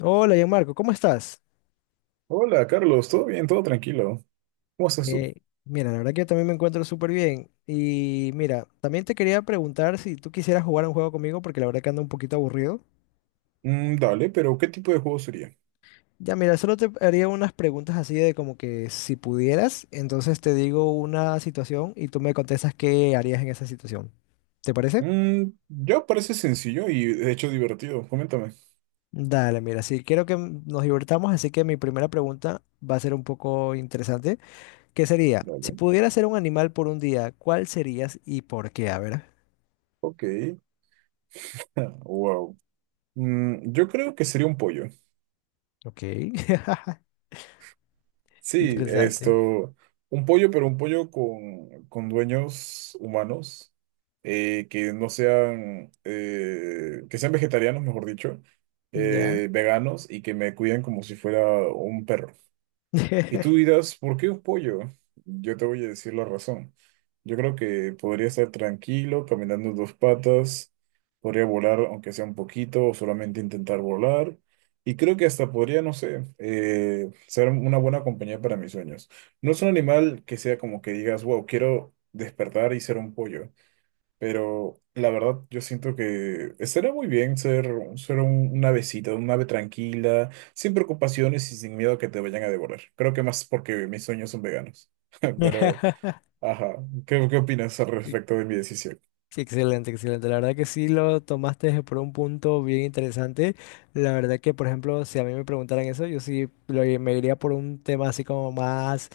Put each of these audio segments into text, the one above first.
Hola, Gianmarco, ¿cómo estás? Hola, Carlos, ¿todo bien? ¿Todo tranquilo? ¿Cómo estás tú? Eh, Mira, la verdad que yo también me encuentro súper bien. Y mira, también te quería preguntar si tú quisieras jugar un juego conmigo, porque la verdad que ando un poquito aburrido. Mm, dale, pero ¿qué tipo de juego sería? Ya, mira, solo te haría unas preguntas así de como que si pudieras, entonces te digo una situación y tú me contestas qué harías en esa situación. ¿Te parece? Mm, ya parece sencillo y de hecho divertido. Coméntame. Dale, mira, sí, quiero que nos divertamos, así que mi primera pregunta va a ser un poco interesante, que sería, si Dale. pudieras ser un animal por un día, ¿cuál serías y por qué? A ver. Ok. Wow. Yo creo que sería un pollo. Ok. Sí, Interesante. esto. Un pollo, pero un pollo con dueños humanos. Que no sean. Que sean vegetarianos, mejor dicho. Ya. Veganos y que me cuiden como si fuera un perro. Y tú dirás, ¿por qué un pollo? Yo te voy a decir la razón. Yo creo que podría estar tranquilo, caminando en dos patas, podría volar aunque sea un poquito o solamente intentar volar. Y creo que hasta podría, no sé, ser una buena compañía para mis sueños. No es un animal que sea como que digas, wow, quiero despertar y ser un pollo. Pero la verdad, yo siento que estaría muy bien ser, una avecita, un ave tranquila, sin preocupaciones y sin miedo a que te vayan a devorar. Creo que más porque mis sueños son veganos. Pero, ajá, ¿qué opinas al Ex- respecto de mi decisión? Excelente, excelente. La verdad que sí lo tomaste por un punto bien interesante. La verdad que, por ejemplo, si a mí me preguntaran eso, yo sí me iría por un tema así como más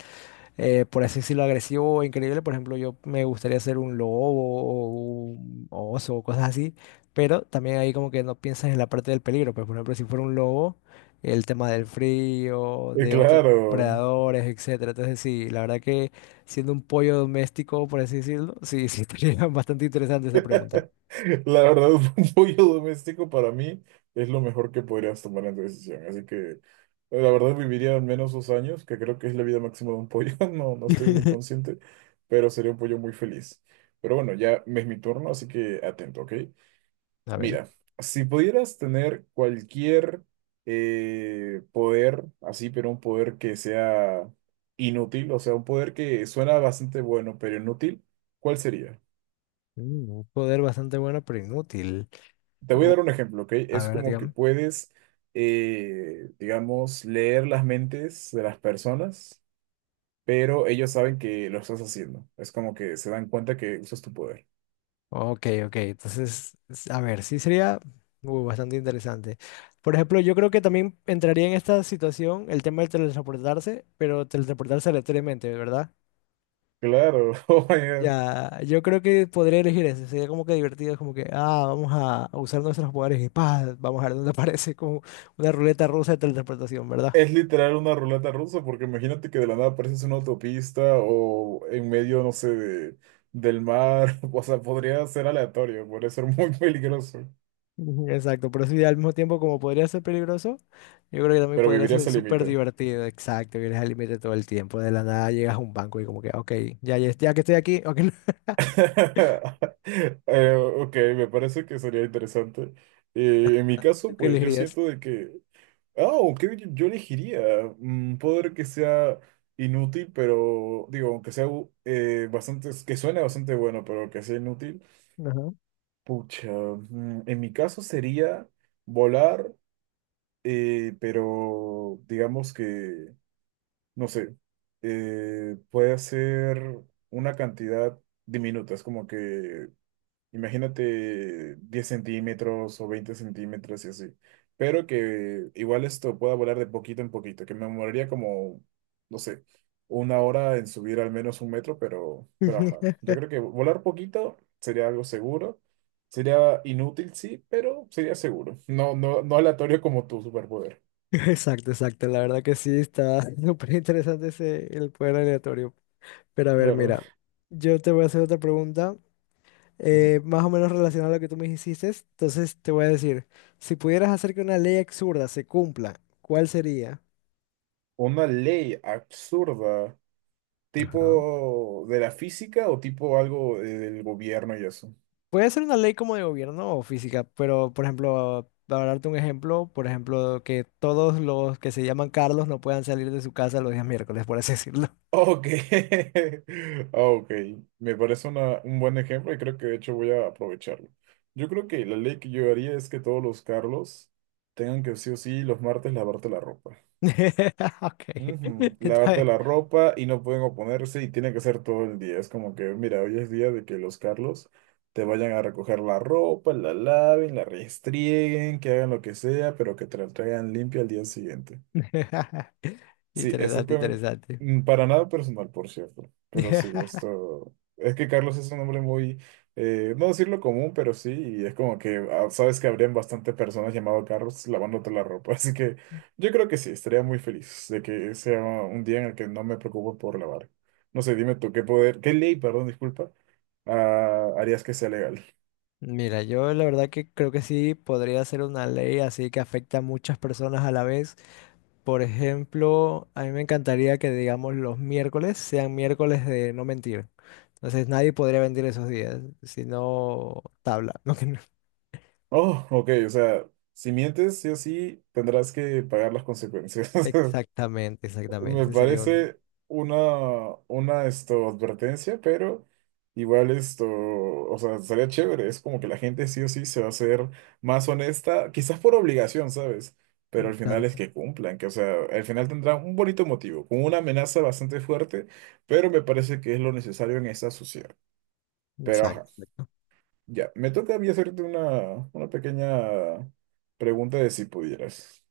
por así decirlo, agresivo o increíble. Por ejemplo, yo me gustaría ser un lobo o un oso o cosas así, pero también ahí como que no piensas en la parte del peligro. Pues, por ejemplo, si fuera un lobo, el tema del frío, de otros Claro. predadores, etcétera. Entonces, sí, la verdad que siendo un pollo doméstico, por así decirlo, sí, sí, estaría bastante interesante esa pregunta. La verdad, un pollo doméstico para mí es lo mejor que podrías tomar en tu decisión. Así que la verdad viviría al menos 2 años, que creo que es la vida máxima de un pollo. No, no estoy muy consciente, pero sería un pollo muy feliz. Pero bueno, ya es mi turno, así que atento, ¿ok? A ver, Mira, si pudieras tener cualquier poder, así, pero un poder que sea inútil, o sea, un poder que suena bastante bueno, pero inútil, ¿cuál sería? Un poder bastante bueno, pero inútil. Te voy a O- dar un ejemplo, ¿ok? a Es ver, como que dígame. puedes, digamos, leer las mentes de las personas, pero ellos saben que lo estás haciendo. Es como que se dan cuenta que usas tu poder. Ok, ok. Entonces, a ver, sí sería bastante interesante. Por ejemplo, yo creo que también entraría en esta situación el tema de teletransportarse, pero teletransportarse aleatoriamente, ¿verdad? Claro, oh my God. Ya, yo creo que podría elegir ese. Sería como que divertido, es como que, ah, vamos a usar nuestros poderes y pa, vamos a ver dónde aparece como una ruleta rusa de teletransportación, ¿verdad? Es literal una ruleta rusa, porque imagínate que de la nada apareces en una autopista o en medio, no sé, del mar. O sea, podría ser aleatorio, podría ser muy peligroso, Ujú, exacto, pero sí, al mismo tiempo como podría ser peligroso, yo creo que también pero podría vivirías ser al súper límite. divertido, exacto, vienes al límite todo el tiempo, de la nada llegas a un banco y como que, ok, ya, ya, ya que estoy aquí, ok. Ok, me parece que sería interesante. En mi ¿Tú caso, qué pues yo elegirías? siento de que, ah, ok, yo elegiría un poder que sea inútil, pero digo, aunque sea bastante, que suene bastante bueno, pero que sea inútil. Ajá. Pucha, en mi caso sería volar, pero digamos que, no sé, puede ser una cantidad diminuta, es como que imagínate 10 centímetros o 20 centímetros y así. Pero que igual esto pueda volar de poquito en poquito, que me demoraría como, no sé, 1 hora en subir al menos 1 metro, pero ajá. Yo creo que volar poquito sería algo seguro. Sería inútil, sí, pero sería seguro. No, no, no aleatorio como tu superpoder. Exacto, exacto, la verdad que sí, está súper interesante ese, el poder aleatorio. Pero a ver, Claro. mira, yo te voy a hacer otra pregunta, Ujú. Más o menos relacionada a lo que tú me hiciste, entonces te voy a decir, si pudieras hacer que una ley absurda se cumpla, ¿cuál sería? Una ley absurda, Ajá. tipo de la física o tipo algo del gobierno y eso. Puede ser una ley como de gobierno o física, pero por ejemplo, para darte un ejemplo, por ejemplo, que todos los que se llaman Carlos no puedan salir de su casa los días miércoles, por así decirlo. Ok, ok, me parece un buen ejemplo y creo que de hecho voy a aprovecharlo. Yo creo que la ley que yo haría es que todos los Carlos tengan que sí o sí los martes lavarte la ropa. Ok. Ujú, Está lavarte bien. la ropa y no pueden oponerse y tiene que ser todo el día. Es como que, mira, hoy es día de que los Carlos te vayan a recoger la ropa, la laven, la restrieguen, que hagan lo que sea, pero que te la traigan limpia al día siguiente. Sí, Interesante, exactamente. interesante. Para nada personal, por cierto. Pero sí, esto. Es que Carlos es un hombre muy. No decirlo común, pero sí. Y es como que ah, sabes que habrían bastantes personas llamado Carlos lavándote la ropa. Así que yo creo que sí, estaría muy feliz de que sea un día en el que no me preocupo por lavar. No sé, dime tú, ¿qué poder, qué ley, perdón, disculpa, ah, harías que sea legal? Mira, yo la verdad que creo que sí podría ser una ley así que afecta a muchas personas a la vez. Por ejemplo, a mí me encantaría que, digamos, los miércoles sean miércoles de no mentir. Entonces nadie podría mentir esos días, sino tabla. ¿No? Que no- Oh, ok, o sea, si mientes, sí o sí, tendrás que pagar las consecuencias. Exactamente, Me exactamente. Sería un... parece una esto, advertencia, pero igual esto, o sea, estaría chévere. Es como que la gente sí o sí se va a hacer más honesta, quizás por obligación, ¿sabes? Pero al final es Exacto, que cumplan, que o sea, al final tendrán un bonito motivo, con una amenaza bastante fuerte, pero me parece que es lo necesario en esta sociedad. Pero exacto, ajá, exacto. ya, me toca a mí hacerte una pequeña pregunta de si pudieras.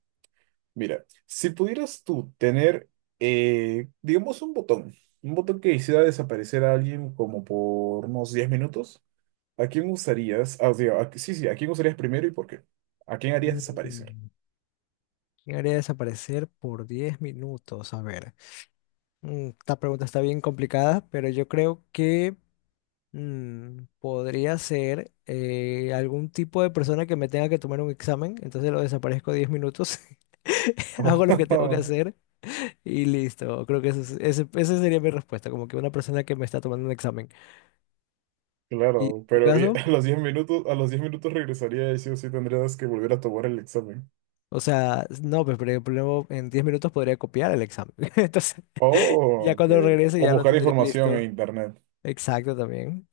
Mira, si pudieras tú tener, digamos, un botón que hiciera desaparecer a alguien como por unos 10 minutos, ¿a quién usarías? Ah, digo, sí, sí, ¿a quién usarías primero y por qué? ¿A quién harías desaparecer? Mm, ¿Quién haría desaparecer por 10 minutos? A ver. Esta pregunta está bien complicada, pero yo creo que podría ser algún tipo de persona que me tenga que tomar un examen, entonces lo desaparezco 10 minutos, hago lo que tengo que hacer y listo. Creo que ese, esa sería mi respuesta, como que una persona que me está tomando un examen. ¿Y en Claro, tu pero y caso? a los 10 minutos, a los 10 minutos regresaría y sí o sí tendrías que volver a tomar el examen. O sea, no, pues pero el problema en 10 minutos podría copiar el examen. Entonces, Oh, ya ok. cuando regrese O ya lo buscar tendría información en listo. internet. Exacto también.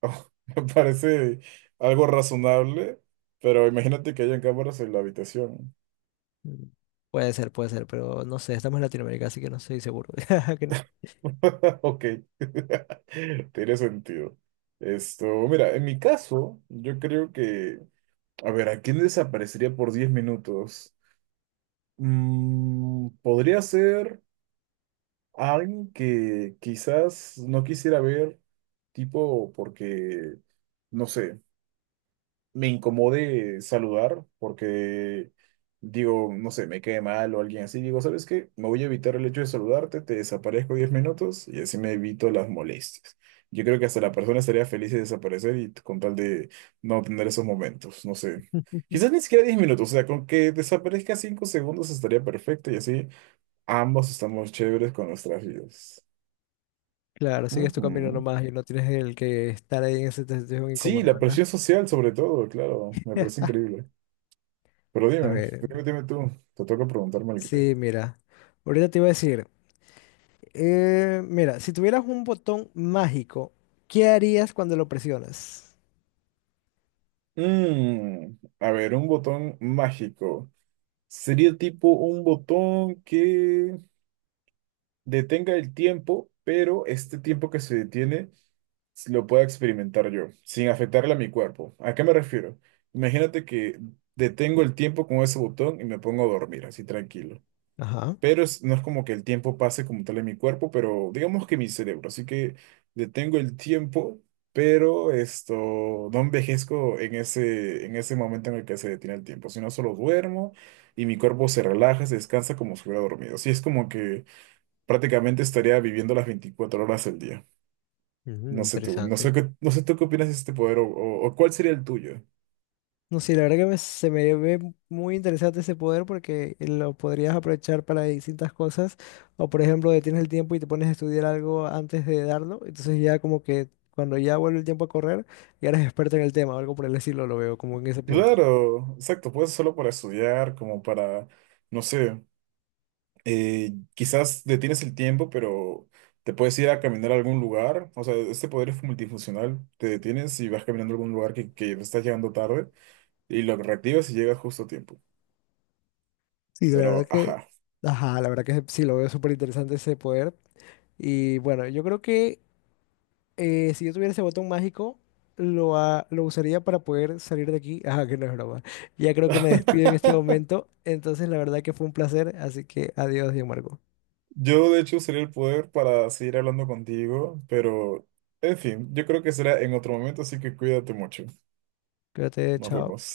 Oh, me parece algo razonable, pero imagínate que hayan cámaras en la habitación. Mm, puede ser, pero no sé, estamos en Latinoamérica, así que no estoy seguro. Que Ok, tiene sentido. Esto, mira, en mi caso, yo creo que, a ver, ¿a quién desaparecería por 10 minutos? Podría ser alguien que quizás no quisiera ver, tipo, porque, no sé, me incomode saludar porque digo, no sé, me quede mal o alguien así, digo, ¿sabes qué? Me voy a evitar el hecho de saludarte, te desaparezco 10 minutos y así me evito las molestias. Yo creo que hasta la persona estaría feliz de desaparecer y con tal de no tener esos momentos, no sé. no. Quizás ni siquiera 10 minutos, o sea, con que desaparezca 5 segundos estaría perfecto y así ambos estamos chéveres con nuestras vidas. Claro, sigues tu camino Ujú. nomás y no tienes el que estar ahí en esa situación Sí, incómoda, la ¿verdad? presión social sobre todo, claro, me parece increíble. Pero A dime, ver, dime, dime tú, te toca preguntarme algo. sí, mira. Ahorita te iba a decir, mira, si tuvieras un botón mágico, ¿qué harías cuando lo presionas? Mm, a ver, un botón mágico. Sería tipo un botón que detenga el tiempo, pero este tiempo que se detiene lo pueda experimentar yo, sin afectarle a mi cuerpo. ¿A qué me refiero? Imagínate que detengo el tiempo con ese botón y me pongo a dormir, así tranquilo. Ajá, Pero no es como que el tiempo pase como tal en mi cuerpo, pero digamos que mi cerebro, así que detengo el tiempo, pero esto, no envejezco en ese momento en el que se detiene el tiempo, sino solo duermo y mi cuerpo se relaja, se descansa como si hubiera dormido. Así es como que prácticamente estaría viviendo las 24 horas del día. ujú, No sé tú, no sé interesante. qué, no sé tú qué opinas de este poder o cuál sería el tuyo. No sé, la verdad que se me ve muy interesante ese poder porque lo podrías aprovechar para distintas cosas. O por ejemplo, detienes el tiempo y te pones a estudiar algo antes de darlo. Entonces ya como que cuando ya vuelve el tiempo a correr, ya eres experto en el tema o algo por el estilo, lo veo como en ese punto. Claro, exacto, puede ser solo para estudiar, como para, no sé, quizás detienes el tiempo, pero te puedes ir a caminar a algún lugar. O sea, este poder es multifuncional. Te detienes y vas caminando a algún lugar que estás llegando tarde y lo reactivas y llegas justo a tiempo. Sí, la verdad Pero, que, ajá. ajá, la verdad que sí, lo veo súper interesante ese poder. Y bueno, yo creo que si yo tuviera ese botón mágico, lo usaría para poder salir de aquí. Ah, que no es broma. Ya creo que me despido en este momento. Entonces, la verdad que fue un placer. Así que adiós, Diego Marco. Yo, de hecho, usaría el poder para seguir hablando contigo, pero, en fin, yo creo que será en otro momento, así que cuídate mucho. Cuídate, Nos chao. vemos.